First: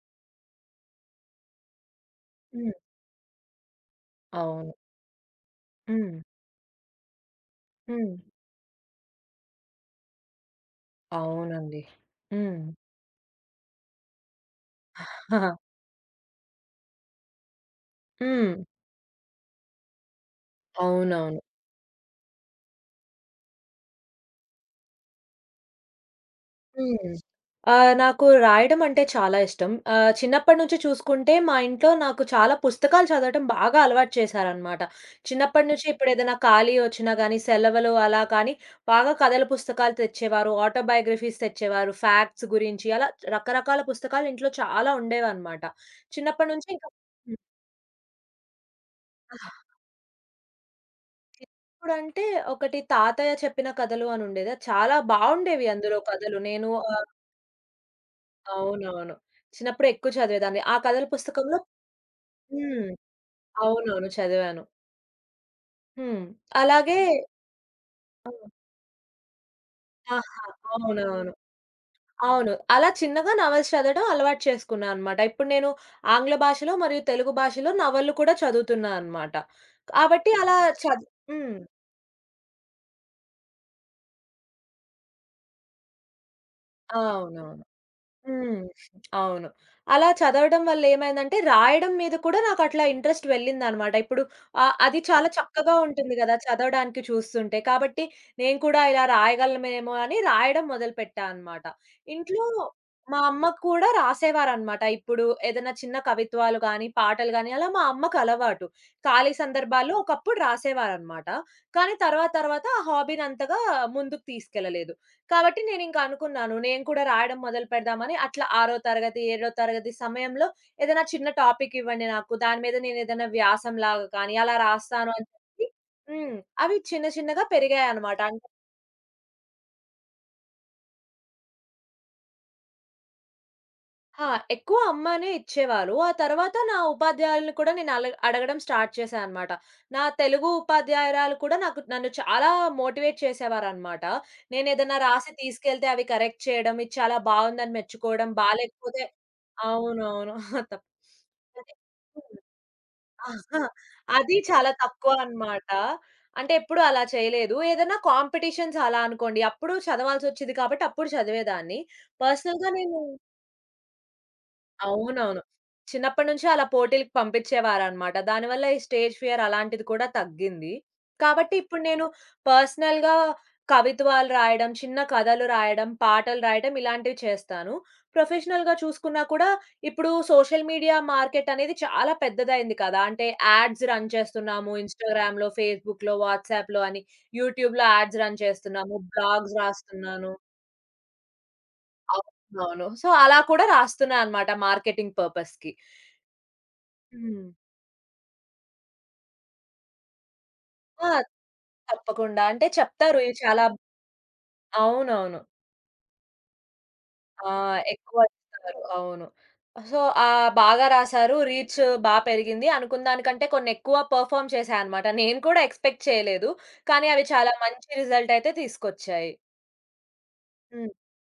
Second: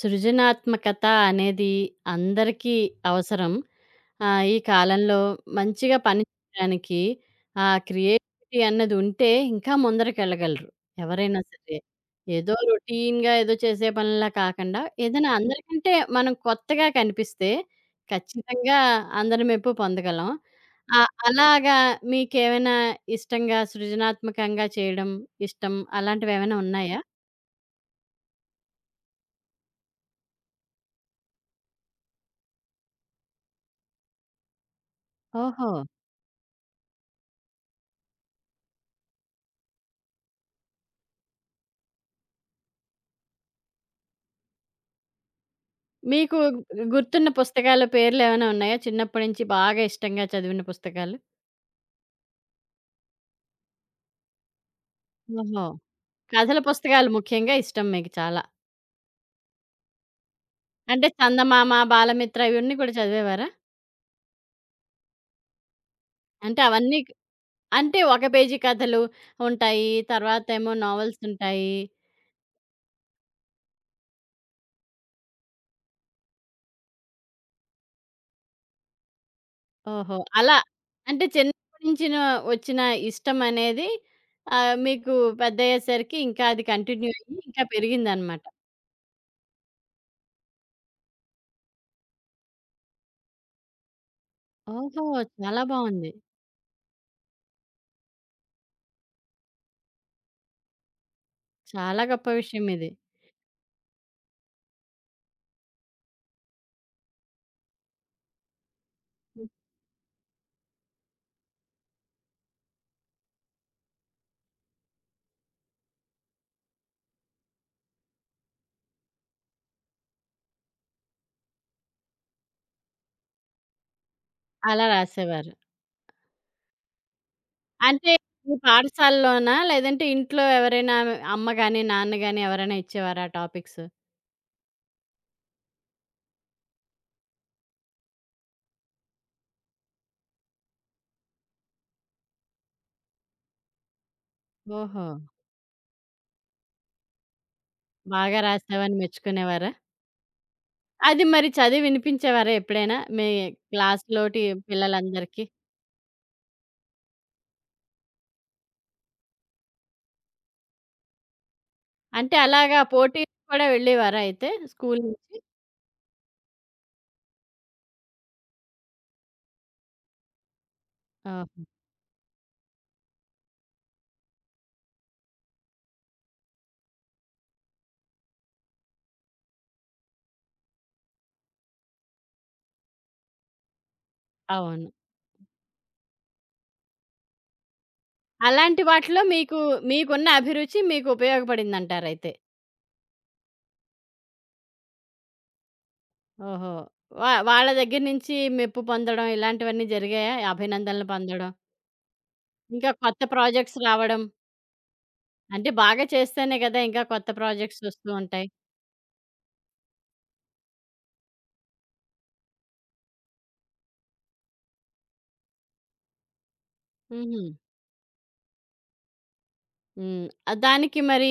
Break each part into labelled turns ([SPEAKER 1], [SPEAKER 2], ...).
[SPEAKER 1] సృజనాత్మకత అనేది
[SPEAKER 2] హ్మ్.
[SPEAKER 1] అందరికీ అవసరం. ఈ
[SPEAKER 2] అవును.
[SPEAKER 1] కాలంలో మంచిగా
[SPEAKER 2] హ్మ్.
[SPEAKER 1] పని చేయడానికి ఆ
[SPEAKER 2] హ్మ్.
[SPEAKER 1] క్రియేటివిటీ అన్నది ఉంటే ఇంకా ముందరకెళ్ళగలరు ఎవరైనా సరే.
[SPEAKER 2] అవునండి.
[SPEAKER 1] ఏదో
[SPEAKER 2] హ్మ్.
[SPEAKER 1] రొటీన్‌గా ఏదో చేసే పనిలా కాకుండా ఏదైనా అందరికంటే మనం కొత్తగా కనిపిస్తే
[SPEAKER 2] హ్మ్.
[SPEAKER 1] ఖచ్చితంగా అందరి మెప్పు పొందగలం.
[SPEAKER 2] అవునవును.
[SPEAKER 1] అలాగా, మీకేమైనా ఇష్టంగా సృజనాత్మకంగా చేయడం ఇష్టం అలాంటివేమైనా ఉన్నాయా?
[SPEAKER 2] హ్మ్. నాకు రాయడం అంటే చాలా ఇష్టం. చిన్నప్పటి నుంచి చూసుకుంటే మా ఇంట్లో నాకు చాలా పుస్తకాలు చదవటం బాగా అలవాటు చేశారనమాట. చిన్నప్పటి
[SPEAKER 1] ఓహో!
[SPEAKER 2] నుంచి ఇప్పుడేదైనా ఖాళీ వచ్చినా గానీ, సెలవులు అలా కానీ బాగా కథల పుస్తకాలు తెచ్చేవారు, ఆటోబయోగ్రఫీస్ తెచ్చేవారు, ఫ్యాక్ట్స్ గురించి అలా రకరకాల పుస్తకాలు ఇంట్లో చాలా ఉండేవనమాట.
[SPEAKER 1] మీకు
[SPEAKER 2] చిన్నప్పటి నుంచి ఇంకా
[SPEAKER 1] గుర్తున్న
[SPEAKER 2] హ్మ్.
[SPEAKER 1] పుస్తకాల పేర్లేమైనా ఉన్నాయా? చిన్నప్పటి నుంచి బాగా ఇష్టంగా చదివిన పుస్తకాలు?
[SPEAKER 2] ఇప్పుడంటే ఒకటి 'తాతయ్య చెప్పిన కథలు' అని ఉండేది. అది చాలా
[SPEAKER 1] ఓహో!
[SPEAKER 2] బావుండేవి అందులో కథలు.
[SPEAKER 1] కథల
[SPEAKER 2] నేను
[SPEAKER 1] పుస్తకాలు ముఖ్యంగా ఇష్టం మీకు చాలా.
[SPEAKER 2] అవునవును. చిన్నప్పుడు ఎక్కువ చదివేదాన్ని. ఆ కథల
[SPEAKER 1] అంటే
[SPEAKER 2] పుస్తకంలో
[SPEAKER 1] చందమామ, బాలమిత్ర ఇవన్నీ
[SPEAKER 2] హ్మ్.
[SPEAKER 1] కూడా చదివేవారా?
[SPEAKER 2] అవునవును. చదివాను. హ్మ్.
[SPEAKER 1] అంటే అవన్నీ
[SPEAKER 2] అలాగే
[SPEAKER 1] అంటే ఒక
[SPEAKER 2] హ్మ్.
[SPEAKER 1] పేజీ కథలు ఉంటాయి.
[SPEAKER 2] ఆహా!
[SPEAKER 1] తర్వాతేమో నావెల్స్
[SPEAKER 2] అవునవును.
[SPEAKER 1] ఉంటాయి.
[SPEAKER 2] అవును. అలా చిన్నగా నవెల్స్ చదవడం అలవాటు చేసుకున్నా అన్నమాట. ఇప్పుడు నేను ఆంగ్ల భాషలో మరియు తెలుగు భాషలో నవళ్ళు కూడా చదువుతున్నా అన్నమాట.
[SPEAKER 1] ఓహో!
[SPEAKER 2] కాబట్టి
[SPEAKER 1] అలా
[SPEAKER 2] అలా చదు
[SPEAKER 1] అంటే
[SPEAKER 2] హ్మ్.
[SPEAKER 1] చిన్నప్పటి నుంచిన వచ్చిన ఇష్టం అనేది, మీకు పెద్దయ్యేసరికి ఇంకా అది కంటిన్యూ అయ్యి ఇంకా
[SPEAKER 2] అవునవును.
[SPEAKER 1] పెరిగిందనమాట.
[SPEAKER 2] హ్మ్. అవును. అలా చదవడం వల్లేమైందంటే, రాయడం మీద కూడా నాకట్లా ఇంట్రెస్ట్ వెళ్ళిందనమాట. ఇప్పుడు అది
[SPEAKER 1] ఓహో!
[SPEAKER 2] చాలా
[SPEAKER 1] చాలా
[SPEAKER 2] చక్కగా
[SPEAKER 1] బావుంది.
[SPEAKER 2] ఉంటుంది గదా! చదవడానికి చూస్తుంటే. కాబట్టి నేను కూడా ఇలా రాయగలమేమో అని రాయడం మొదలుపెట్టా అనమాట.
[SPEAKER 1] చాలా గొప్ప
[SPEAKER 2] ఇంట్లో
[SPEAKER 1] విషయం ఇది.
[SPEAKER 2] మా అమ్మ కూడా రాసేవారనమాట. ఇప్పుడు ఏదైనా చిన్న కవిత్వాలు గానీ, పాటలు గానీ అలా మా అమ్మకలవాటు. ఖాళీ సందర్భాల్లో ఒకప్పుడు రాసేవారనమాట. కానీ తర్వాత తర్వాత ఆ హాబీనంతగా ముందుకు తీసుకెళ్ళలేదు. కాబట్టి నేనింక అనుకున్నాను. నేను కూడా రాయడం మొదలు పెడదామని. అట్లా 6వ తరగతి, 7వ తరగతి సమయంలో ఏదైనా చిన్న టాపిక్ ఇవ్వండి నాకు. దాని మీద నేనేదైనా వ్యాసంలాగా కానీ అలా
[SPEAKER 1] అలా
[SPEAKER 2] రాస్తాను అని
[SPEAKER 1] రాసేవారు.
[SPEAKER 2] చెప్పి హ్మ్. అవి చిన్న చిన్నగా
[SPEAKER 1] అంటే
[SPEAKER 2] పెరిగాయనమాట.
[SPEAKER 1] మీ పాఠశాలలోనా? లేదంటే ఇంట్లో ఎవరైనా అమ్మ గాని, నాన్న గాని ఎవరైనా ఇచ్చేవారా ఆ టాపిక్స్?
[SPEAKER 2] ఆ! ఎక్కువ అమ్మనే ఇచ్చేవారు. ఆ తర్వాత నా ఉపాధ్యాయులని కూడా నేను అల అడగడం స్టార్ట్ చేశా అనమాట. నా తెలుగు ఉపాధ్యాయురాలు కూడా నాకు నన్ను చాలా మోటివేట్ చేసేవారనమాట. నేనేదన్నా
[SPEAKER 1] ఓహో!
[SPEAKER 2] రాసి తీసుకెళ్తే అవి కరెక్ట్ చేయడం, ఇది చాలా బావుందని మెచ్చుకోవడం,
[SPEAKER 1] బాగా రాసావని
[SPEAKER 2] బాలేకపోతే
[SPEAKER 1] మెచ్చుకునేవారా?
[SPEAKER 2] అవునవును. తప్
[SPEAKER 1] అది మరి
[SPEAKER 2] అంటే
[SPEAKER 1] చదివి
[SPEAKER 2] హ్మ్.
[SPEAKER 1] వినిపించేవారా ఎప్పుడైనా? మీ
[SPEAKER 2] అహా! అది
[SPEAKER 1] క్లాస్‌లోటి
[SPEAKER 2] చాలా తక్కువ
[SPEAKER 1] పిల్లలందరికీ?
[SPEAKER 2] అనమాట. అంటే ఎప్పుడూ అలా చేయలేదు. ఏదన్నా కాంపిటీషన్స్ అలా అనుకోండి, అప్పుడు చదవాల్సొచ్చేది కాబట్టి అప్పుడు చదివేదాన్ని.
[SPEAKER 1] అంటే
[SPEAKER 2] పర్సనల్‌గా
[SPEAKER 1] అలాగా
[SPEAKER 2] నేను
[SPEAKER 1] పోటీలు కూడా వెళ్ళేవారా అయితే స్కూల్ నుంచి?
[SPEAKER 2] అవునవును. చిన్నప్పటి నుంచి అలా పోటీలకి పంపించేవారనమాట. దానివల్ల ఈ స్టేజ్ ఫియర్ అలాంటిది కూడా తగ్గింది. కాబట్టి
[SPEAKER 1] ఓహో!
[SPEAKER 2] ఇప్పుడు నేను పర్సనల్‌గా కవిత్వాలు రాయడం, చిన్న కథలు రాయడం, పాటలు రాయడం ఇలాంటివి చేస్తాను. ప్రొఫెషనల్‌గా చూసుకున్నా కూడా ఇప్పుడు సోషల్ మీడియా మార్కెట్ అనేది చాలా పెద్దదయింది కదా! అంటే యాడ్స్ రన్ చేస్తున్నాము.
[SPEAKER 1] అవును.
[SPEAKER 2] ఇన్‌స్టాగ్రామ్‌లో, ఫేస్‌బుక్‌లో, వాట్సాప్‌లో అని, యూట్యూబ్‌లో యాడ్స్ రన్
[SPEAKER 1] అలాంటి
[SPEAKER 2] చేస్తున్నాము.
[SPEAKER 1] వాటిలో
[SPEAKER 2] బ్లాగ్స్
[SPEAKER 1] మీకు మీకున్న
[SPEAKER 2] రాస్తున్నాను.
[SPEAKER 1] అభిరుచి మీకు ఉపయోగపడిందంటారైతే.
[SPEAKER 2] అవునవును. సో, అలా కూడా రాస్తున్నా అనమాట మార్కెటింగ్ పర్పస్‌కి.
[SPEAKER 1] ఓహో!
[SPEAKER 2] హ్మ్.
[SPEAKER 1] వాళ్ళ దగ్గర నుంచి మెప్పు పొందడం ఇలాంటివన్నీ జరిగాయా? అభినందనలు
[SPEAKER 2] ఆ!
[SPEAKER 1] పొందడం?
[SPEAKER 2] తప్పకుండా. అంటే
[SPEAKER 1] ఇంకా
[SPEAKER 2] చెప్తారు
[SPEAKER 1] కొత్త
[SPEAKER 2] ఇవి చాలా
[SPEAKER 1] ప్రాజెక్ట్స్ రావడం?
[SPEAKER 2] అవునవును.
[SPEAKER 1] అంటే బాగా చేస్తేనే కదా! ఇంకా కొత్త
[SPEAKER 2] ఆ!
[SPEAKER 1] ప్రాజెక్ట్స్ వస్తూ
[SPEAKER 2] ఎక్కువ
[SPEAKER 1] ఉంటాయి.
[SPEAKER 2] ఇస్తారు. అవును. సో, బాగా రాసారు. రీచ్ బా పెరిగింది. అనుకున్న దానికంటే కొన్ని ఎక్కువ పెర్ఫార్మ్ చేశాయన్నమాట. నేను కూడా ఎక్స్‌పెక్ట్ చేయలేదు. కానీ అవి
[SPEAKER 1] హుహు.
[SPEAKER 2] చాలా మంచి రిజల్ట్ అయితే తీసుకొచ్చాయి.
[SPEAKER 1] హ్మ్.
[SPEAKER 2] హ్మ్.
[SPEAKER 1] దానికి మరి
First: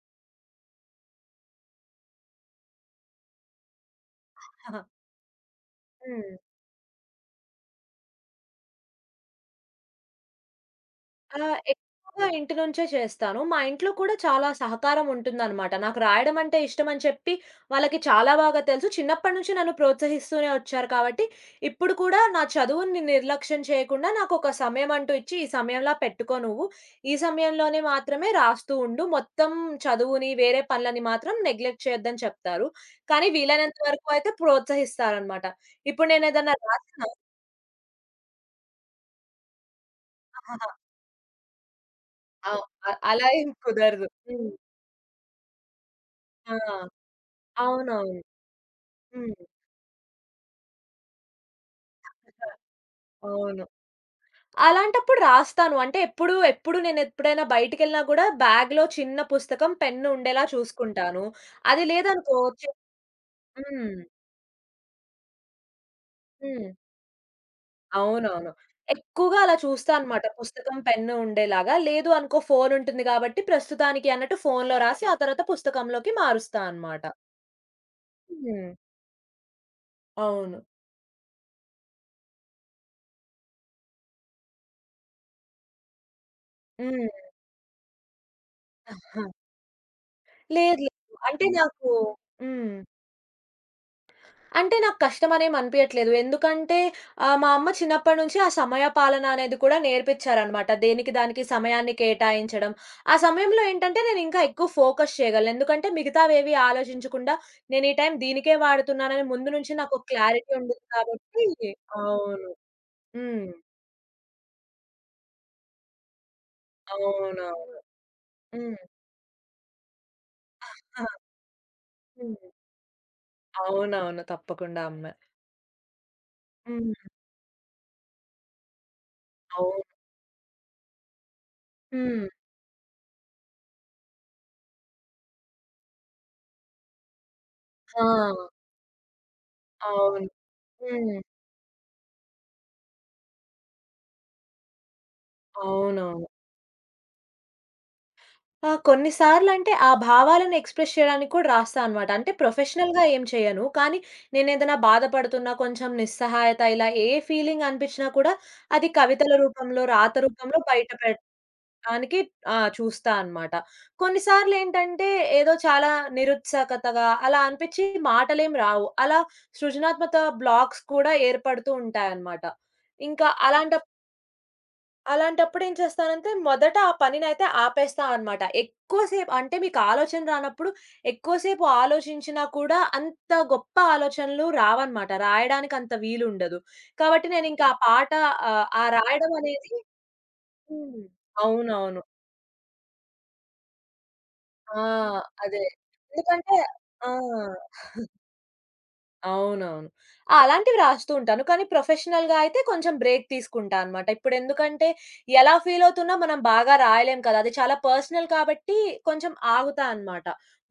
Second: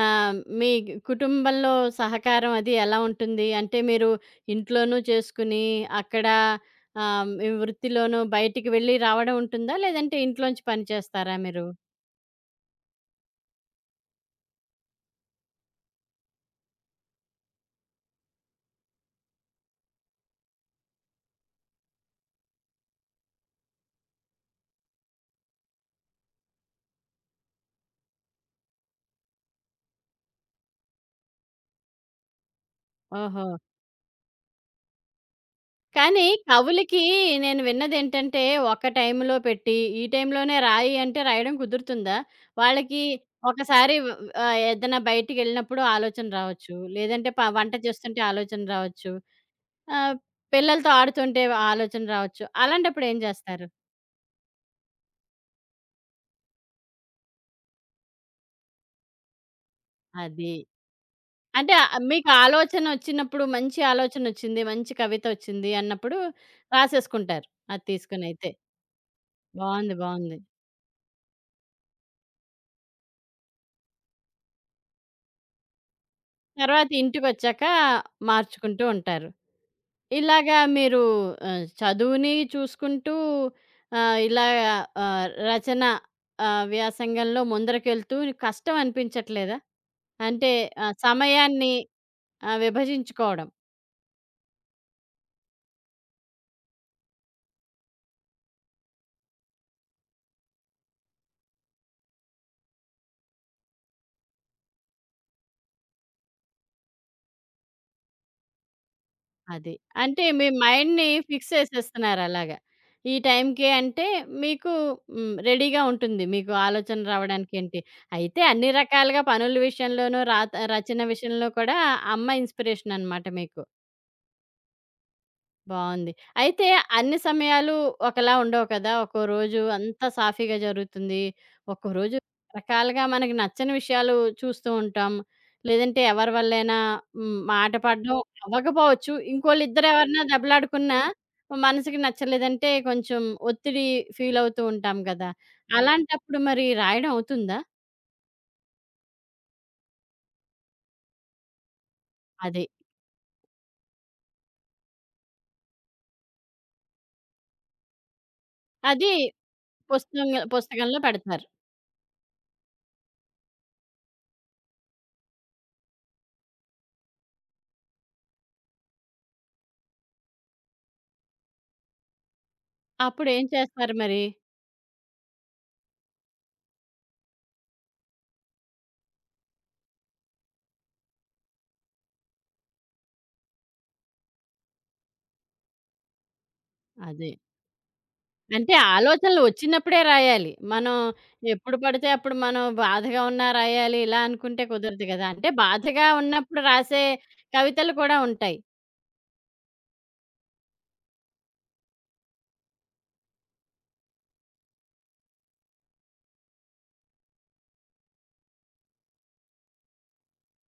[SPEAKER 1] మీ కుటుంబంలో సహకారం అది ఎలా ఉంటుంది? అంటే మీరు ఇంట్లోనూ చేసుకుని, అక్కడ,
[SPEAKER 2] హ్మ్.
[SPEAKER 1] మీ వృత్తిలోనూ బయటికి వెళ్ళి రావడం ఉంటుందా? లేదంటే ఇంట్లోంచి పని చేస్తారా
[SPEAKER 2] ఆ!
[SPEAKER 1] మీరు?
[SPEAKER 2] ఎక్కువగా ఇంటి నుంచే చేస్తాను. మా ఇంట్లో కూడా చాలా సహకారం ఉంటుందనమాట. నాకు రాయడం అంటే ఇష్టమని చెప్పి వాళ్ళకి చాలా బాగా తెలుసు. చిన్నప్పటి నుంచి నన్ను ప్రోత్సహిస్తూనే వచ్చారు కాబట్టి, ఇప్పుడు కూడా నా చదువుని నిర్లక్ష్యం చేయకుండా నాకొక సమయం అంటూ ఇచ్చి, "ఈ సమయంలా పెట్టుకో నువ్వు. ఈ సమయంలోనే మాత్రమే రాస్తూ ఉండు. మొత్తం చదువుని, వేరే పనులని మాత్రం నెగ్లెక్ట్ చేయొద్దని" చెప్తారు. కానీ
[SPEAKER 1] ఓహో!
[SPEAKER 2] వీలైనంత వరకు అయితే ప్రోత్సహిస్తారనమాట. ఇప్పుడు
[SPEAKER 1] కానీ
[SPEAKER 2] నేనేదన్నా
[SPEAKER 1] కవులకి
[SPEAKER 2] రాసినా
[SPEAKER 1] నేను విన్నదేంటంటే, ఒక టైంలో పెట్టి, ఈ టైంలోనే
[SPEAKER 2] అహహా!
[SPEAKER 1] రాయి అంటే రాయడం కుదురుతుందా?
[SPEAKER 2] అవ్ అ
[SPEAKER 1] వాళ్ళకి
[SPEAKER 2] అలా ఏం
[SPEAKER 1] ఒకసారి
[SPEAKER 2] కుదరదు. హ్మ్.
[SPEAKER 1] ఏదైనా బయటికెళ్ళినప్పుడు ఆలోచన
[SPEAKER 2] ఆ!
[SPEAKER 1] రావచ్చు. లేదంటే వంట చేస్తుంటే
[SPEAKER 2] అవునవును.
[SPEAKER 1] ఆలోచన రావచ్చు.
[SPEAKER 2] హ్మ్.
[SPEAKER 1] ఆహ్, పిల్లలతో ఆడుతుంటే ఆలోచన రావచ్చు. అలాంటప్పుడు ఏం
[SPEAKER 2] అవును.
[SPEAKER 1] చేస్తారు?
[SPEAKER 2] అలాంటప్పుడు రాస్తాను. అంటే ఎప్పుడు నేనెప్పుడైనా బయటికెళ్ళినా గూడా బ్యాగ్‌లో చిన్న పుస్తకం, పెన్ను ఉండేలా
[SPEAKER 1] అది.
[SPEAKER 2] చూసుకుంటాను.
[SPEAKER 1] అంటే
[SPEAKER 2] అది
[SPEAKER 1] మీకు
[SPEAKER 2] లేదనుకో చి
[SPEAKER 1] ఆలోచనొచ్చినప్పుడు, మంచి
[SPEAKER 2] హ్మ్.
[SPEAKER 1] ఆలోచనొచ్చింది, మంచి కవితొచ్చింది అన్నప్పుడు
[SPEAKER 2] హ్మ్.
[SPEAKER 1] రాసేసుకుంటారు. అది
[SPEAKER 2] అవునవును.
[SPEAKER 1] తీసుకొనైతే.
[SPEAKER 2] ఎక్కువగా అలా చూస్తా
[SPEAKER 1] బావుంది.
[SPEAKER 2] అనమాట.
[SPEAKER 1] బావుంది.
[SPEAKER 2] పుస్తకం, పెన్ను ఉండేలాగా. లేదు అనుకో ఫోను ఉంటుంది గాబట్టి ప్రస్తుతానికి అన్నట్టు ఫోనులో రాసి, ఆ తర్వాత పుస్తకంలోకి మారుస్తా
[SPEAKER 1] తర్వాత
[SPEAKER 2] అనమాట.
[SPEAKER 1] ఇంటికొచ్చాక
[SPEAKER 2] హ్మ్.
[SPEAKER 1] మార్చుకుంటూ ఉంటారు. ఇలాగా
[SPEAKER 2] అవును.
[SPEAKER 1] మీరు చదువుని చూసుకుంటూ ఇలా రచన
[SPEAKER 2] హ్మ్.
[SPEAKER 1] వ్యాసంగంలో ముందరకెళ్తూ కష్టం అనిపించట్లేదా? అంటే
[SPEAKER 2] లేదు లేదు. అంటే
[SPEAKER 1] సమయాన్ని
[SPEAKER 2] నాకు హ్మ్.
[SPEAKER 1] విభజించుకోవడం
[SPEAKER 2] అంటే నాకు కష్టమనేమి అనిపియట్లేదు. ఎందుకంటే మా అమ్మ చిన్నప్పటి నుంచి ఆ సమయ పాలన అనేది కూడా నేర్పిచ్చారనమాట. దేనికి దానికి సమయాన్ని కేటాయించడం. ఆ సమయంలో ఏంటంటే నేను ఇంకా ఎక్కువ ఫోకస్ చేయగలను. ఎందుకంటే మిగతావేవి ఆలోచించకుండా నేను ఈ టైం దీనికే వాడుతున్నానని ముందు
[SPEAKER 1] అది.
[SPEAKER 2] నుంచి నాకు ఒక
[SPEAKER 1] అంటే మీ
[SPEAKER 2] క్లారిటీ ఉండేది
[SPEAKER 1] మైండ్‌ని
[SPEAKER 2] కాబట్టి
[SPEAKER 1] ఫిక్స్ చేసేస్తున్నారు
[SPEAKER 2] అవును.
[SPEAKER 1] అలాగా. ఈ
[SPEAKER 2] హ్మ్.
[SPEAKER 1] టైంకే అంటే మీకు హ్మ్, రెడీగా ఉంటుంది. మీకు ఆలోచన రావడానికి
[SPEAKER 2] అవునవును.
[SPEAKER 1] ఏంటి. అయితే అన్ని
[SPEAKER 2] హ్మ్.
[SPEAKER 1] రకాలుగా పనుల విషయంలోనూ రాత రచన
[SPEAKER 2] ఆ!
[SPEAKER 1] విషయంలో కూడా
[SPEAKER 2] హ్మ్.
[SPEAKER 1] అమ్మ ఇన్‌స్పిరేషన్ అనమాట మీకు.
[SPEAKER 2] అవునవును. తప్పకుండా అమ్మే.
[SPEAKER 1] బావుంది. అయితే
[SPEAKER 2] హ్మ్.
[SPEAKER 1] అన్ని సమయాలు ఒకలా ఉండవు కదా! ఒక్కో రోజు
[SPEAKER 2] అవును.
[SPEAKER 1] అంతా సాఫీగా జరుగుతుంది. ఒక్కో రోజు
[SPEAKER 2] హ్మ్.
[SPEAKER 1] రకరకాలుగా మనకి నచ్చని విషయాలు చూస్తూ ఉంటాం. లేదంటే ఎవరి వల్లైనా హ్మ్, మాట
[SPEAKER 2] ఆ!
[SPEAKER 1] పడడం అవ్వకపోవచ్చు. ఇంకోళ్ళిద్దరు ఎవరైనా
[SPEAKER 2] అవును.
[SPEAKER 1] దెబ్బలాడుకున్నా
[SPEAKER 2] హ్మ్.
[SPEAKER 1] మనసుకి నచ్చలేదంటే కొంచెం ఒత్తిడి ఫీల్ అవుతూ ఉంటాం కదా!
[SPEAKER 2] అవునవును.
[SPEAKER 1] అలాంటప్పుడు మరి రాయడం అవుతుందా?
[SPEAKER 2] ఆ! కొన్నిసార్లంటే ఆ భావాలను ఎక్స్‌ప్రెస్ చేయడానికి కూడా రాస్తా అనమాట. అంటే
[SPEAKER 1] అది.
[SPEAKER 2] ప్రొఫెషనల్‌గా ఏం చేయను. కానీ నేనేదైనా బాధపడుతున్నా, కొంచెం నిస్సహాయత ఇలా ఏ ఫీలింగ్ అనిపించినా కూడా అది
[SPEAKER 1] అది
[SPEAKER 2] కవితల రూపంలో, రాత
[SPEAKER 1] పుస్తకంలో
[SPEAKER 2] రూపంలో బయట
[SPEAKER 1] పుస్తకంలో పెడతారు.
[SPEAKER 2] పెట్టడానికి చూస్తా అనమాట. కొన్నిసార్లేంటంటే ఏదో చాలా నిరుత్సాహకతగా అలా అనిపించి మాటలేం రావు. అలా సృజనాత్మక బ్లాక్స్ కూడా ఏర్పడుతూ ఉంటాయన్నమాట. ఇంకా
[SPEAKER 1] అప్పుడేం
[SPEAKER 2] అలాంటప్పుడు
[SPEAKER 1] చేస్తారు మరి?
[SPEAKER 2] అలాంటప్పుడు ఏం చేస్తానంటే, మొదట ఆ పనినైతే ఆపేస్తా అనమాట. ఎక్కువ సేపు అంటే మీకు ఆలోచన రానప్పుడు ఎక్కువ సేపు ఆలోచించినా కూడా అంత గొప్ప ఆలోచనలు రావనమాట. రాయడానికి అంత వీలుండదు. కాబట్టి
[SPEAKER 1] అదే.
[SPEAKER 2] నేనింకా ఆ పాట
[SPEAKER 1] అంటే
[SPEAKER 2] ఆ రాయడం
[SPEAKER 1] ఆలోచనలు
[SPEAKER 2] అనేది
[SPEAKER 1] వచ్చినప్పుడే రాయాలి. మనం
[SPEAKER 2] హ్మ్.
[SPEAKER 1] ఎప్పుడు
[SPEAKER 2] అవునవును.
[SPEAKER 1] పడితే అప్పుడు మనం బాధగా ఉన్నా రాయాలి ఇలా అనుకుంటే
[SPEAKER 2] ఆ!
[SPEAKER 1] కుదరదు గదా! అంటే
[SPEAKER 2] అదే.
[SPEAKER 1] బాధగా
[SPEAKER 2] ఎందుకంటే
[SPEAKER 1] ఉన్నప్పుడు రాసే
[SPEAKER 2] ఆ!
[SPEAKER 1] కవితలు కూడా ఉంటాయి.
[SPEAKER 2] అవునవును. ఆ! అలాంటివి రాస్తూ ఉంటాను. కానీ ప్రొఫెషనల్‌గా అయితే కొంచెం బ్రేక్ తీసుకుంటా అనమాట. ఇప్పుడెందుకంటే ఎలా ఫీల్ అవుతున్నా మనం బాగా రాయలేం కదా! అది చాలా పర్సనల్ కాబట్టి కొంచెం ఆగుతా అనమాట.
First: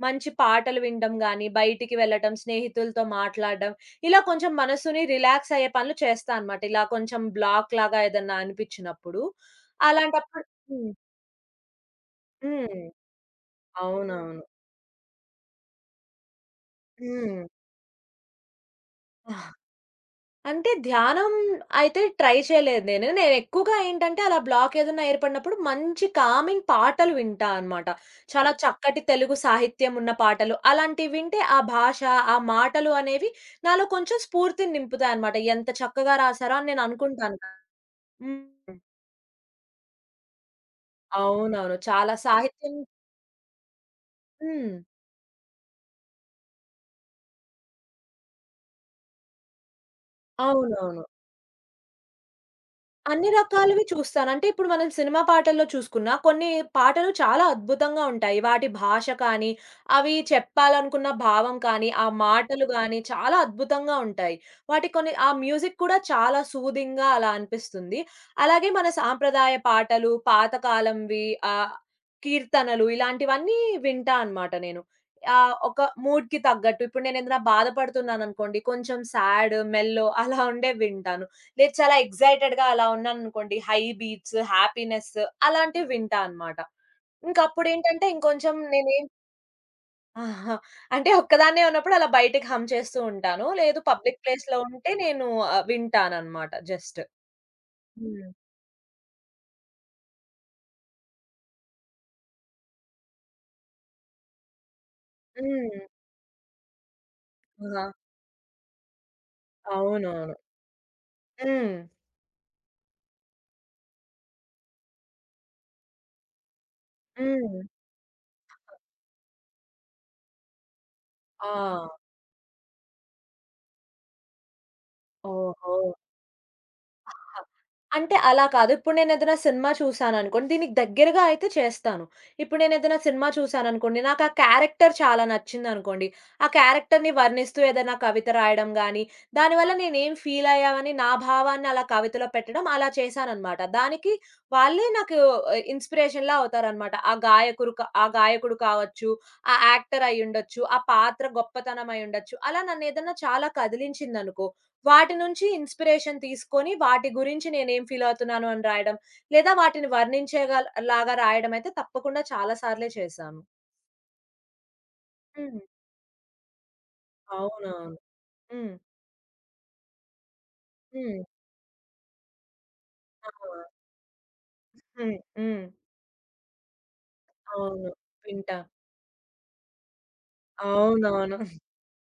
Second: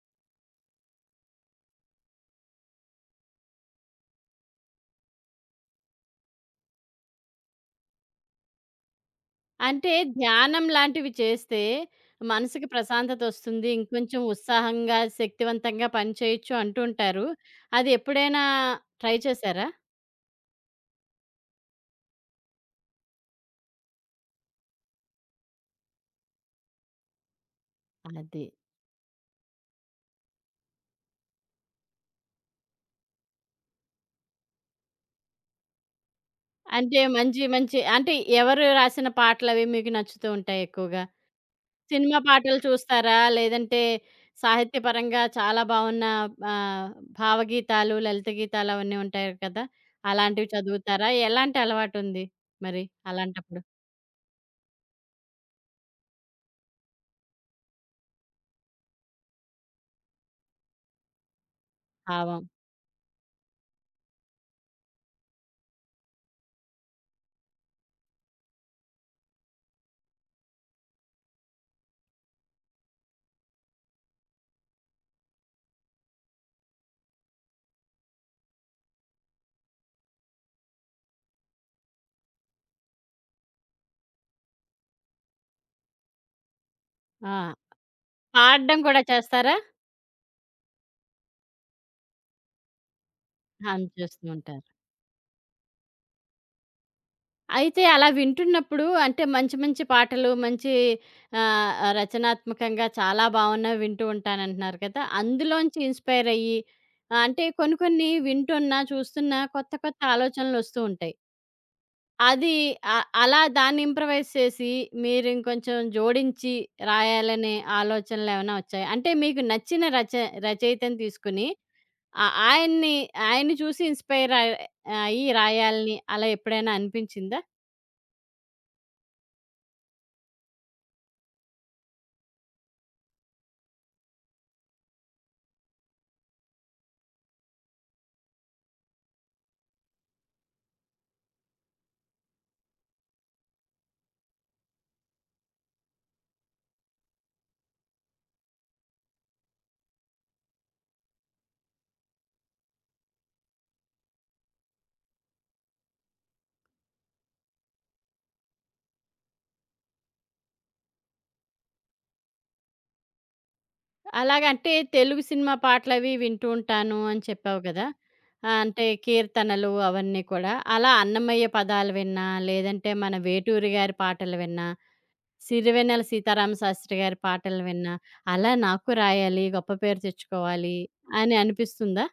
[SPEAKER 2] మంచి పాటలు వినడం గానీ, బయటికి వెళ్ళటం, స్నేహితులతో మాట్లాడడం, ఇలా కొంచెం మనసుని రిలాక్స్ అయ్యే పనులు చేస్తా అనమాట. ఇలా కొంచెం బ్లాక్ లాగా ఏదన్నా అనిపించినప్పుడు.
[SPEAKER 1] అంటే
[SPEAKER 2] అలాంటప్పుడు
[SPEAKER 1] ధ్యానం
[SPEAKER 2] హ్మ్.
[SPEAKER 1] లాంటివి చేస్తే మనసుకి
[SPEAKER 2] హ్మ్.
[SPEAKER 1] ప్రశాంతత వస్తుంది. ఇంకొంచెం
[SPEAKER 2] అవునవును.
[SPEAKER 1] ఉత్సాహంగా, శక్తివంతంగా పని చేయొచ్చు అంటూ ఉంటారు.
[SPEAKER 2] హ్మ్.
[SPEAKER 1] అది ఎప్పుడైనా ట్రై చేశారా?
[SPEAKER 2] అంటే ధ్యానం అయితే ట్రై చేయలేదు నేను. నేనెక్కువగా ఏంటంటే, అలా బ్లాక్ ఏదన్నా ఏర్పడినప్పుడు మంచి కామింగ్ పాటలు వింటా అనమాట.
[SPEAKER 1] అది.
[SPEAKER 2] చాలా చక్కటి తెలుగు సాహిత్యం ఉన్న పాటలు. అలాంటివి వింటే ఆ భాష, ఆ మాటలు అనేవి నాలో కొంచెం స్ఫూర్తిని నింపుతాయనమాట. ఎంత చక్కగా రాశారో అని నేను
[SPEAKER 1] అంటే
[SPEAKER 2] అనుకుంటాను.
[SPEAKER 1] మంచి మంచి అంటే ఎవరు
[SPEAKER 2] హ్మ్.
[SPEAKER 1] రాసిన పాటలవి మీకు నచ్చుతూ ఉంటాయి ఎక్కువగా?
[SPEAKER 2] అవునవును. చాలా
[SPEAKER 1] సినిమా పాటలు
[SPEAKER 2] సాహిత్యం
[SPEAKER 1] చూస్తారా? లేదంటే
[SPEAKER 2] హ్మ్.
[SPEAKER 1] సాహిత్యపరంగా చాలా బావున్న ఆహ్, భావగీతాలు, లలిత గీతాలు అవన్నీ ఉంటాయి కదా! అలాంటివి
[SPEAKER 2] అవునవును.
[SPEAKER 1] చదువుతారా? ఎలాంటి అలవాటుంది మరి
[SPEAKER 2] అన్ని
[SPEAKER 1] అలాంటప్పుడు?
[SPEAKER 2] రకాలవి చూస్తాను. అంటే ఇప్పుడు మనం సినిమా పాటల్లో చూసుకున్నా కొన్ని పాటలు చాలా అద్భుతంగా ఉంటాయి. వాటి భాష కానీ, అవి చెప్పాలనుకున్న భావం కానీ, ఆ
[SPEAKER 1] భావం.
[SPEAKER 2] మాటలు గానీ చాలా అద్భుతంగా ఉంటాయి. వాటి కొన్ని ఆ మ్యూజిక్ కూడా చాలా సూదింగ్‌గా అలా అనిపిస్తుంది. అలాగే మన సాంప్రదాయ పాటలు, పాతకాలంవి ఆహ్, కీర్తనలు ఇలాంటివన్నీ వింటా అనమాట నేను. ఒక మూడ్‌కి తగ్గట్టు ఇప్పుడు నేనేదైనా బాధపడుతున్నాననుకోండి కొంచెం సాడ్, మెల్లో అలా ఉండేవి వింటాను. లేదు చాలా ఎక్సైటెడ్‌గా అలా ఉన్నాననుకోండి, హై బీట్స్, హ్యాపీనెస్ అలాంటివి వింటా అనమాట.
[SPEAKER 1] ఆ!
[SPEAKER 2] ఇంకప్పుడేంటంటే ఇంకొంచెం
[SPEAKER 1] పాడడం కూడా
[SPEAKER 2] నేనేం
[SPEAKER 1] చేస్తారా?
[SPEAKER 2] ఆహా. అంటే ఒక్కదాన్నే ఉన్నప్పుడు అలా బయటకి హమ్ చేస్తూ ఉంటాను. లేదు
[SPEAKER 1] అవును.
[SPEAKER 2] పబ్లిక్
[SPEAKER 1] చేస్తూ
[SPEAKER 2] ప్లేస్‌లో
[SPEAKER 1] ఉంటారు.
[SPEAKER 2] ఉంటే నేను వింటాననమాట జస్ట్.
[SPEAKER 1] అయితే అలా
[SPEAKER 2] హ్మ్.
[SPEAKER 1] వింటున్నప్పుడు అంటే మంచి మంచి పాటలు, మంచి ఆహ్, రచనాత్మకంగా చాలా బావున్నవి వింటూ ఉంటానంటున్నారు కదా!
[SPEAKER 2] హ్మ్.
[SPEAKER 1] అందులోంచి ఇన్‌స్పైర్ అయ్యి, అంటే కొన్ని
[SPEAKER 2] ఆ!
[SPEAKER 1] కొన్ని వింటున్నా, చూస్తున్నా కొత్త కొత్త
[SPEAKER 2] అవునవును.
[SPEAKER 1] ఆలోచనలొస్తూ ఉంటాయి.
[SPEAKER 2] హ్మ్.
[SPEAKER 1] అది అలా దాన్ని ఇంప్రవైజ్ చేసి మీరింకొంచెం జోడించి రాయాలనే
[SPEAKER 2] హ్మ్.
[SPEAKER 1] ఆలోచనలేమైనా వచ్చాయా? అంటే మీకు నచ్చిన రచయితని తీసుకొని
[SPEAKER 2] ఆ!
[SPEAKER 1] ఆహ్, ఆయన్ని, ఆయన్ని చూసి ఇన్‌స్పైర్ అయ్యి
[SPEAKER 2] ఓహో!
[SPEAKER 1] రాయాలని అలా ఎప్పుడైనా
[SPEAKER 2] ఆహా!
[SPEAKER 1] అనిపించిందా?
[SPEAKER 2] అంటే అలా కాదు. ఇప్పుడు నేనేదైనా సినిమా చూసాననుకోండి, దీనికి దగ్గరగా అయితే చేస్తాను. ఇప్పుడు నేనేదైనా సినిమా చూసాననుకోండి, నాకా క్యారెక్టర్ చాలా నచ్చిందనుకోండి, ఆ క్యారెక్టర్‌ని వర్ణిస్తూ ఏదైనా కవిత రాయడం గానీ, దానివల్ల నేనేం ఫీలయ్యామని నా భావాన్ని అలా కవితలో పెట్టడం అలా చేశాననమాట. దానికి వాళ్ళే నాకు ఇన్‌స్పిరేషన్‌లా అవుతారనమాట. ఆ గాయకురు క ఆ గాయకుడు కావచ్చు, ఆ యాక్టర్ అయ్యుండొచ్చు, ఆ పాత్ర గొప్పతనం అయ్యుండొచ్చు, అలా నన్నేదన్నా చాలా కదిలించిందనుకో వాటి నుంచి ఇన్‌స్పిరేషన్ తీసుకొని, వాటి గురించి నేనేం ఫీల్ అవుతున్నాను అని రాయడం, లేదా వాటిని లాగా రాయడం అయితే తప్పకుండా చాలా సార్లే చేశాను.
[SPEAKER 1] అలాగంటే తెలుగు సినిమా
[SPEAKER 2] హ్మ్.
[SPEAKER 1] పాటలవి వింటూ ఉంటాను అని చెప్పావు కదా!
[SPEAKER 2] అవునవును. హ్మ్.
[SPEAKER 1] అంటే కీర్తనలు అవన్నీ కూడా. అలా
[SPEAKER 2] హ్మ్.
[SPEAKER 1] అన్నమయ్య పదాలు విన్నా, లేదంటే మన
[SPEAKER 2] ఆ!
[SPEAKER 1] వేటూరి గారి పాటలు విన్నా,
[SPEAKER 2] హ్మ్. హ్మ్.
[SPEAKER 1] 'సిరివెన్నెల సీతారామశాస్త్రి' గారి పాటలు
[SPEAKER 2] అవును.
[SPEAKER 1] విన్నా, అలా
[SPEAKER 2] వింటా.
[SPEAKER 1] నాకు రాయాలి, గొప్ప పేరు తెచ్చుకోవాలి అని
[SPEAKER 2] అవునవును.
[SPEAKER 1] అనిపిస్తుందా?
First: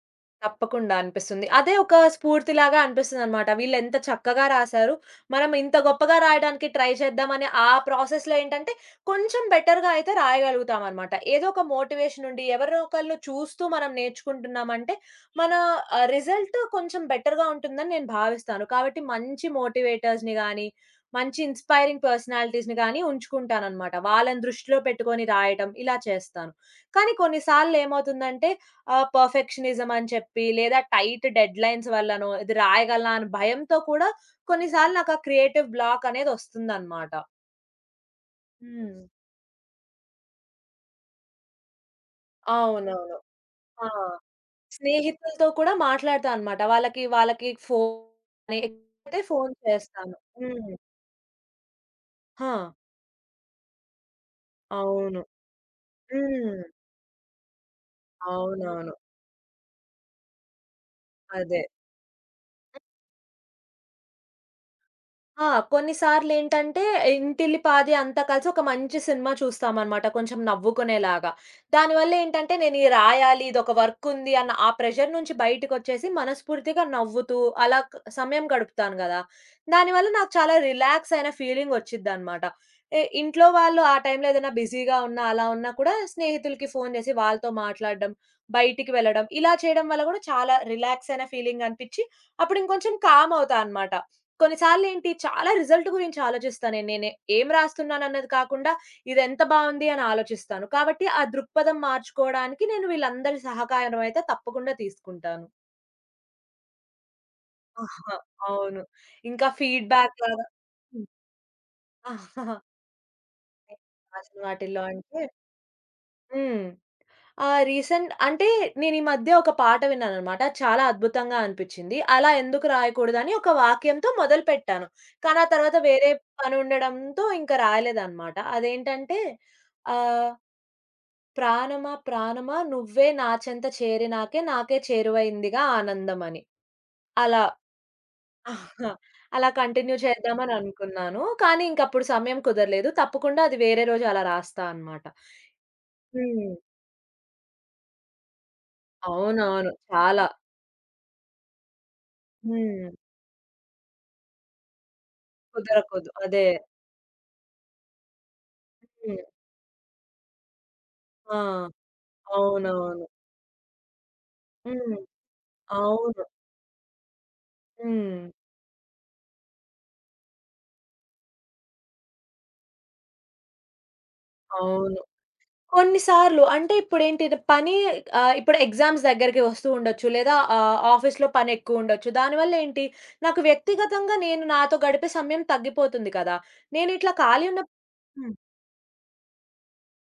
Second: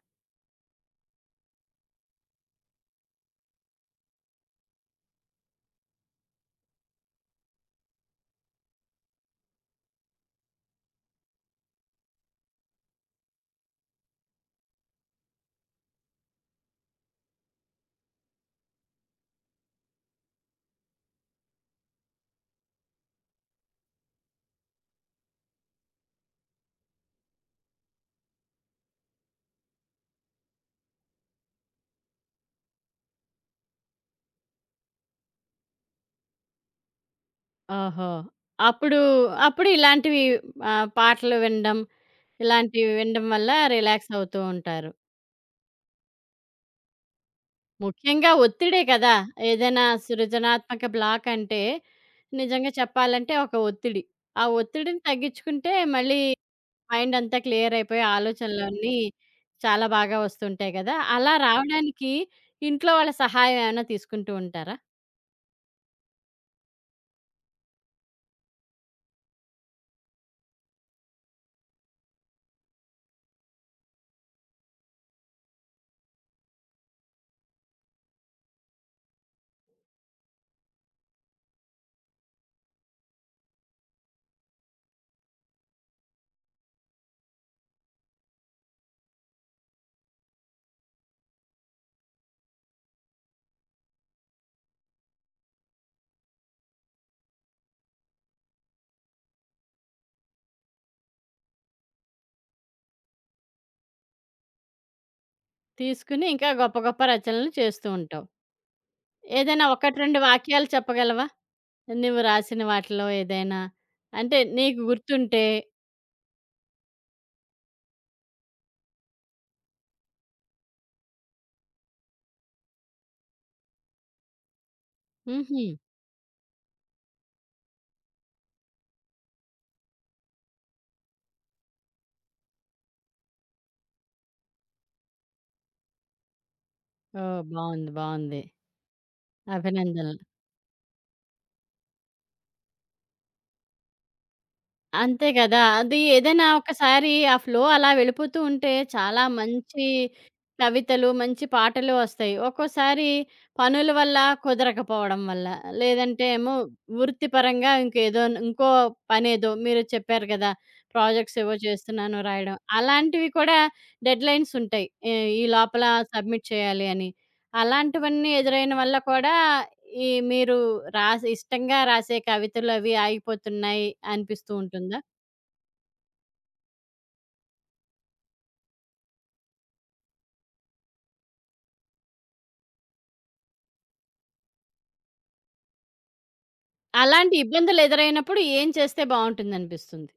[SPEAKER 2] తప్పకుండా అనిపిస్తుంది. అదే ఒక స్ఫూర్తిలాగా అనిపిస్తుందనమాట. వీళ్ళెంత చక్కగా రాసారు. మనం ఇంత గొప్పగా రాయడానికి ట్రై చేద్దామని ఆ ప్రాసెస్‌లో ఏంటంటే, కొంచెం బెటర్‌గా అయితే రాయగలుగుతామనమాట. ఏదో ఒక మోటివేషన్ ఉండి, ఎవరో ఒకళ్ళు చూస్తూ మనం నేర్చుకుంటున్నామంటే, మన రిజల్ట్ కొంచెం బెటర్‌గా ఉంటుందని నేను భావిస్తాను. కాబట్టి మంచి మోటివేటర్స్‌ని గానీ, మంచి ఇన్‌స్పైరింగ్ పర్సనాలిటీస్‌ని గానీ ఉంచుకుంటాననమాట. వాళ్ళని దృష్టిలో పెట్టుకొని రాయటం ఇలా చేస్తాను. కానీ కొన్నిసార్లేమవుతుందంటే ఆ! పర్ఫెక్షనిజం అని చెప్పి, లేదా టైట్ డెడ్‌లైన్స్ వల్లనో, ఇది రాయగలనా అని భయంతో కూడా కొన్ని సార్లు నాకు ఆ క్రియేటివ్ బ్లాక్ అనేదొస్తుందనమాట.
[SPEAKER 1] ఓహో!
[SPEAKER 2] హ్మ్.
[SPEAKER 1] అప్పుడు, అప్పుడు ఇలాంటివి, పాటలు వినడం, ఇలాంటివి
[SPEAKER 2] అవునవును.
[SPEAKER 1] వినడం వల్ల
[SPEAKER 2] ఆ!
[SPEAKER 1] రిలాక్స్ అవుతూ ఉంటారు.
[SPEAKER 2] స్నేహితులతో కూడా మాట్లాడతా అనమాట. వాళ్ళకి ఫోన్
[SPEAKER 1] ముఖ్యంగా
[SPEAKER 2] అని
[SPEAKER 1] ఒత్తిడే కదా!
[SPEAKER 2] ఎక్కువైతే ఫోన్
[SPEAKER 1] ఏదైనా
[SPEAKER 2] చేస్తాను. హ్మ్.
[SPEAKER 1] సృజనాత్మక బ్లాక్ అంటే,
[SPEAKER 2] ఆ!
[SPEAKER 1] నిజంగా చెప్పాలంటే ఒక ఒత్తిడి. ఆ ఒత్తిడిని
[SPEAKER 2] అవును.
[SPEAKER 1] తగ్గించుకుంటే మళ్ళీ
[SPEAKER 2] హ్మ్.
[SPEAKER 1] మైండ్ అంతా క్లియర్ అయిపోయి
[SPEAKER 2] అవునవును.
[SPEAKER 1] ఆలోచనలన్నీ చాలా బాగా వస్తుంటాయి కదా! అలా
[SPEAKER 2] అదే.
[SPEAKER 1] రావడానికి ఇంట్లో వాళ్ళ సహాయం ఏమైనా తీసుకుంటూ ఉంటారా?
[SPEAKER 2] ఆ! కొన్నిసార్లేంటంటే ఇంటిల్లిపాది అంతా కలిసి ఒక మంచి సినిమా చూస్తామనమాట కొంచెం నవ్వుకునేలాగా. దానివల్లేంటంటే నేను ఇది రాయాలి, ఇదొక వర్కుంది అన్న ఆ ప్రెషర్ నుంచి బయటికొచ్చేసి మనస్ఫూర్తిగా నవ్వుతూ అలా సమయం గడుపుతాను గదా! దానివల్ల నాకు చాలా రిలాక్స్ అయిన ఫీలింగ్ వచ్చిద్దనమాట. ఇంట్లో వాళ్ళు ఆ టైంలో ఏదైనా బిజీగా ఉన్నా, అలా ఉన్నా కూడా స్నేహితులకి ఫోను జేసి వాళ్ళతో మాట్లాడడం, బయటికి వెళ్ళడం ఇలా చేయడం వల్ల గూడా చాలా రిలాక్స్ అయిన ఫీలింగ్ అనిపిచ్చి అప్పుడు ఇంకొంచెం కామ్ అవుతా అనమాట. కొన్నిసార్లేంటి చాలా రిజల్ట్ గురించి ఆలోచిస్తా నేను. నేనే ఏం రాస్తున్నానన్నది కాకుండా, ఇదెంత బావుంది అని ఆలోచిస్తాను. కాబట్టి ఆ దృక్పథం మార్చుకోవడానికి నేను వీళ్ళందరి సహకారం అయితే తప్పకుండా తీసుకుంటాను.
[SPEAKER 1] తీసుకుని ఇంకా గొప్ప గొప్ప రచనలు చేస్తూ
[SPEAKER 2] ఆహా!
[SPEAKER 1] ఉంటావు.
[SPEAKER 2] ఆ! అవును. ఇంకా
[SPEAKER 1] ఏదైనా 1,
[SPEAKER 2] ఫీడ్‌బ్యాక్
[SPEAKER 1] 2
[SPEAKER 2] లాగా
[SPEAKER 1] వాక్యాలు
[SPEAKER 2] హ్మ్.
[SPEAKER 1] చెప్పగలవా? నువ్వు
[SPEAKER 2] అసలు
[SPEAKER 1] రాసిన వాటిలో ఏదైనా? అంటే నీకు
[SPEAKER 2] వాటిల్లో అంటే
[SPEAKER 1] గుర్తుంటే.
[SPEAKER 2] హ్మ్. ఆ! రీసెంట్ అంటే నేను ఈ మధ్య ఒక పాట విన్నాననమాట. చాలా అద్భుతంగా అనిపిచ్చింది. అలా ఎందుకు రాయకూడదని ఒక వాక్యంతో మొదలుపెట్టాను. కానీ ఆ
[SPEAKER 1] హుహు.
[SPEAKER 2] తర్వాత వేరే పనుండడంతో ఇంక రాయలేదనమాట. అదేంటంటే ఆహ్, ప్రాణమా ప్రాణమా నువ్వే నా చెంత చేరినాకే నాకే చేరువైందిగా ఆనందమని.
[SPEAKER 1] ఓహ్!
[SPEAKER 2] అలా
[SPEAKER 1] బావుంది. బావుంది.
[SPEAKER 2] అలా కంటిన్యూ
[SPEAKER 1] అభినందనలు.
[SPEAKER 2] చేద్దామని అనుకున్నాను. కానీ ఇంకప్పుడు సమయం కుదరలేదు. తప్పకుండా అది వేరే రోజు అలా రాస్తా అనమాట.
[SPEAKER 1] అంతే గదా! అది ఏదైనా
[SPEAKER 2] హ్మ్.
[SPEAKER 1] ఒకసారి ఆ ఫ్లో అలా వెళ్ళిపోతూ ఉంటే చాలా
[SPEAKER 2] అవునవును.
[SPEAKER 1] మంచి
[SPEAKER 2] చాలా.
[SPEAKER 1] కవితలు, మంచి పాటలు ఒస్తాయి.
[SPEAKER 2] హ్మ్.
[SPEAKER 1] ఒక్కోసారి పనుల వల్ల, కుదరకపోవడం వల్ల,
[SPEAKER 2] కుదరకూదు.
[SPEAKER 1] లేదంటే
[SPEAKER 2] అదే.
[SPEAKER 1] ఏమో వృత్తిపరంగా ఇంకేదో ఇంకో
[SPEAKER 2] హ్మ్.
[SPEAKER 1] పనేదో మీరు చెప్పారు గదా!
[SPEAKER 2] ఆ!
[SPEAKER 1] ప్రాజెక్ట్స్ ఏవో చేస్తున్నాను రాయడం.
[SPEAKER 2] అవునవును.
[SPEAKER 1] అలాంటివి కూడా డెడ్‌లైన్స్ ఉంటాయి.
[SPEAKER 2] హ్మ్.
[SPEAKER 1] ఈ ఈ లోపల
[SPEAKER 2] అవును.
[SPEAKER 1] సబ్మిట్ చేయాలి అని.
[SPEAKER 2] హ్మ్.
[SPEAKER 1] అలాంటివన్నీ ఎదురైన వల్ల కూడా ఈ మీరు రాసి ఇష్టంగా రాసే కవితలవి ఆగిపోతున్నాయి అనిపిస్తూ ఉంటుందా?
[SPEAKER 2] అవును. కొన్ని సార్లు అంటే ఇప్పుడేంటి పని ఇప్పుడు ఎగ్జామ్స్ దగ్గరికి వస్తూ ఉండొచ్చు. లేదా ఆఫీస్‌లో పని ఎక్కువుండొచ్చు. దానివల్ల ఏంటి నాకు వ్యక్తిగతంగా నేను నాతో గడిపే సమయం తగ్గిపోతుంది కదా! నేను ఇట్లా
[SPEAKER 1] అలాంటి
[SPEAKER 2] ఖాళీ ఉన్న
[SPEAKER 1] ఇబ్బందులు ఎదురైనప్పుడు ఏం చేస్తే బావుంటుందనిపిస్తుంది?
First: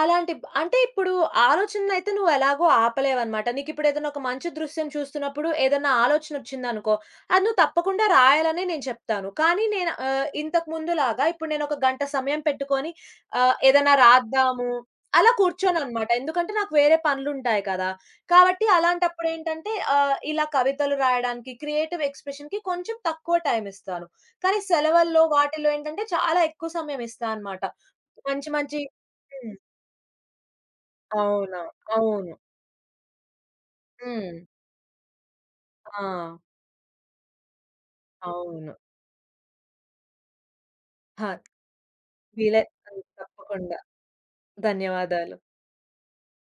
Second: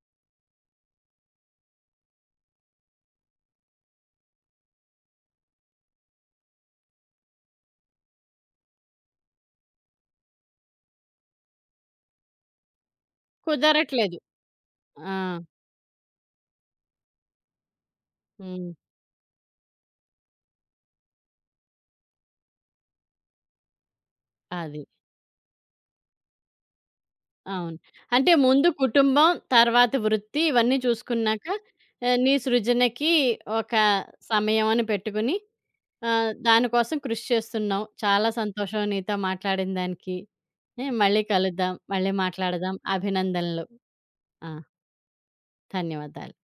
[SPEAKER 2] అలాంటి బ్ అంటే ఇప్పుడు ఆలోచనలయితే నువ్వు ఎలాగో ఆపలేవనమాట. నీకిప్పుడు ఏదైనా ఒక మంచి దృశ్యం చూస్తున్నప్పుడు ఏదన్నా ఆలోచనొచ్చిందనుకో, అది నువ్వు తప్పకుండా రాయాలనే నేను చెప్తాను. కానీ నేను ఇంతకు ముందులాగా ఇప్పుడు నేనొక గంట సమయం పెట్టుకొని ఏదన్నా
[SPEAKER 1] కుదరట్లేదు.
[SPEAKER 2] రాద్దాము
[SPEAKER 1] ఆ!
[SPEAKER 2] అలా కూర్చోననమాట. ఎందుకంటే నాకు వేరే పనులుంటాయి కదా! కాబట్టి
[SPEAKER 1] హ్మ్.
[SPEAKER 2] అలాంటప్పుడేంటంటే ఇలా కవితలు రాయడానికి, క్రియేటివ్ ఎక్స్‌ప్రెషన్‌కి కొంచెం తక్కువ టైం ఇస్తాను. కానీ
[SPEAKER 1] అది.
[SPEAKER 2] సెలవుల్లో వాటిల్లో ఏంటంటే చాలా ఎక్కువ సమయం ఇస్తా అనమాట.
[SPEAKER 1] అవును. అంటే
[SPEAKER 2] మంచి
[SPEAKER 1] ముందు
[SPEAKER 2] మంచి
[SPEAKER 1] కుటుంబం,
[SPEAKER 2] హ్మ్.
[SPEAKER 1] తర్వాత వృత్తి ఇవన్నీ చూసుకున్నాక
[SPEAKER 2] అవును.
[SPEAKER 1] నీ
[SPEAKER 2] అవును.
[SPEAKER 1] సృజనకి ఒక
[SPEAKER 2] హ్మ్.
[SPEAKER 1] సమయం అని పెట్టుకుని,
[SPEAKER 2] ఆ!
[SPEAKER 1] దానికోసం కృషి చేస్తున్నావు. చాలా
[SPEAKER 2] అవును.
[SPEAKER 1] సంతోషం నీతో మాట్లాడిన దానికి. హ్మ్. మళ్ళీ
[SPEAKER 2] హ!
[SPEAKER 1] కలుద్దాం. మళ్ళీ
[SPEAKER 2] వీలై
[SPEAKER 1] మాట్లాడదాం. అభినందనలు.
[SPEAKER 2] తప్పకుండా.
[SPEAKER 1] ఆ!
[SPEAKER 2] ధన్యవాదాలు.
[SPEAKER 1] ధన్యవాదాలు.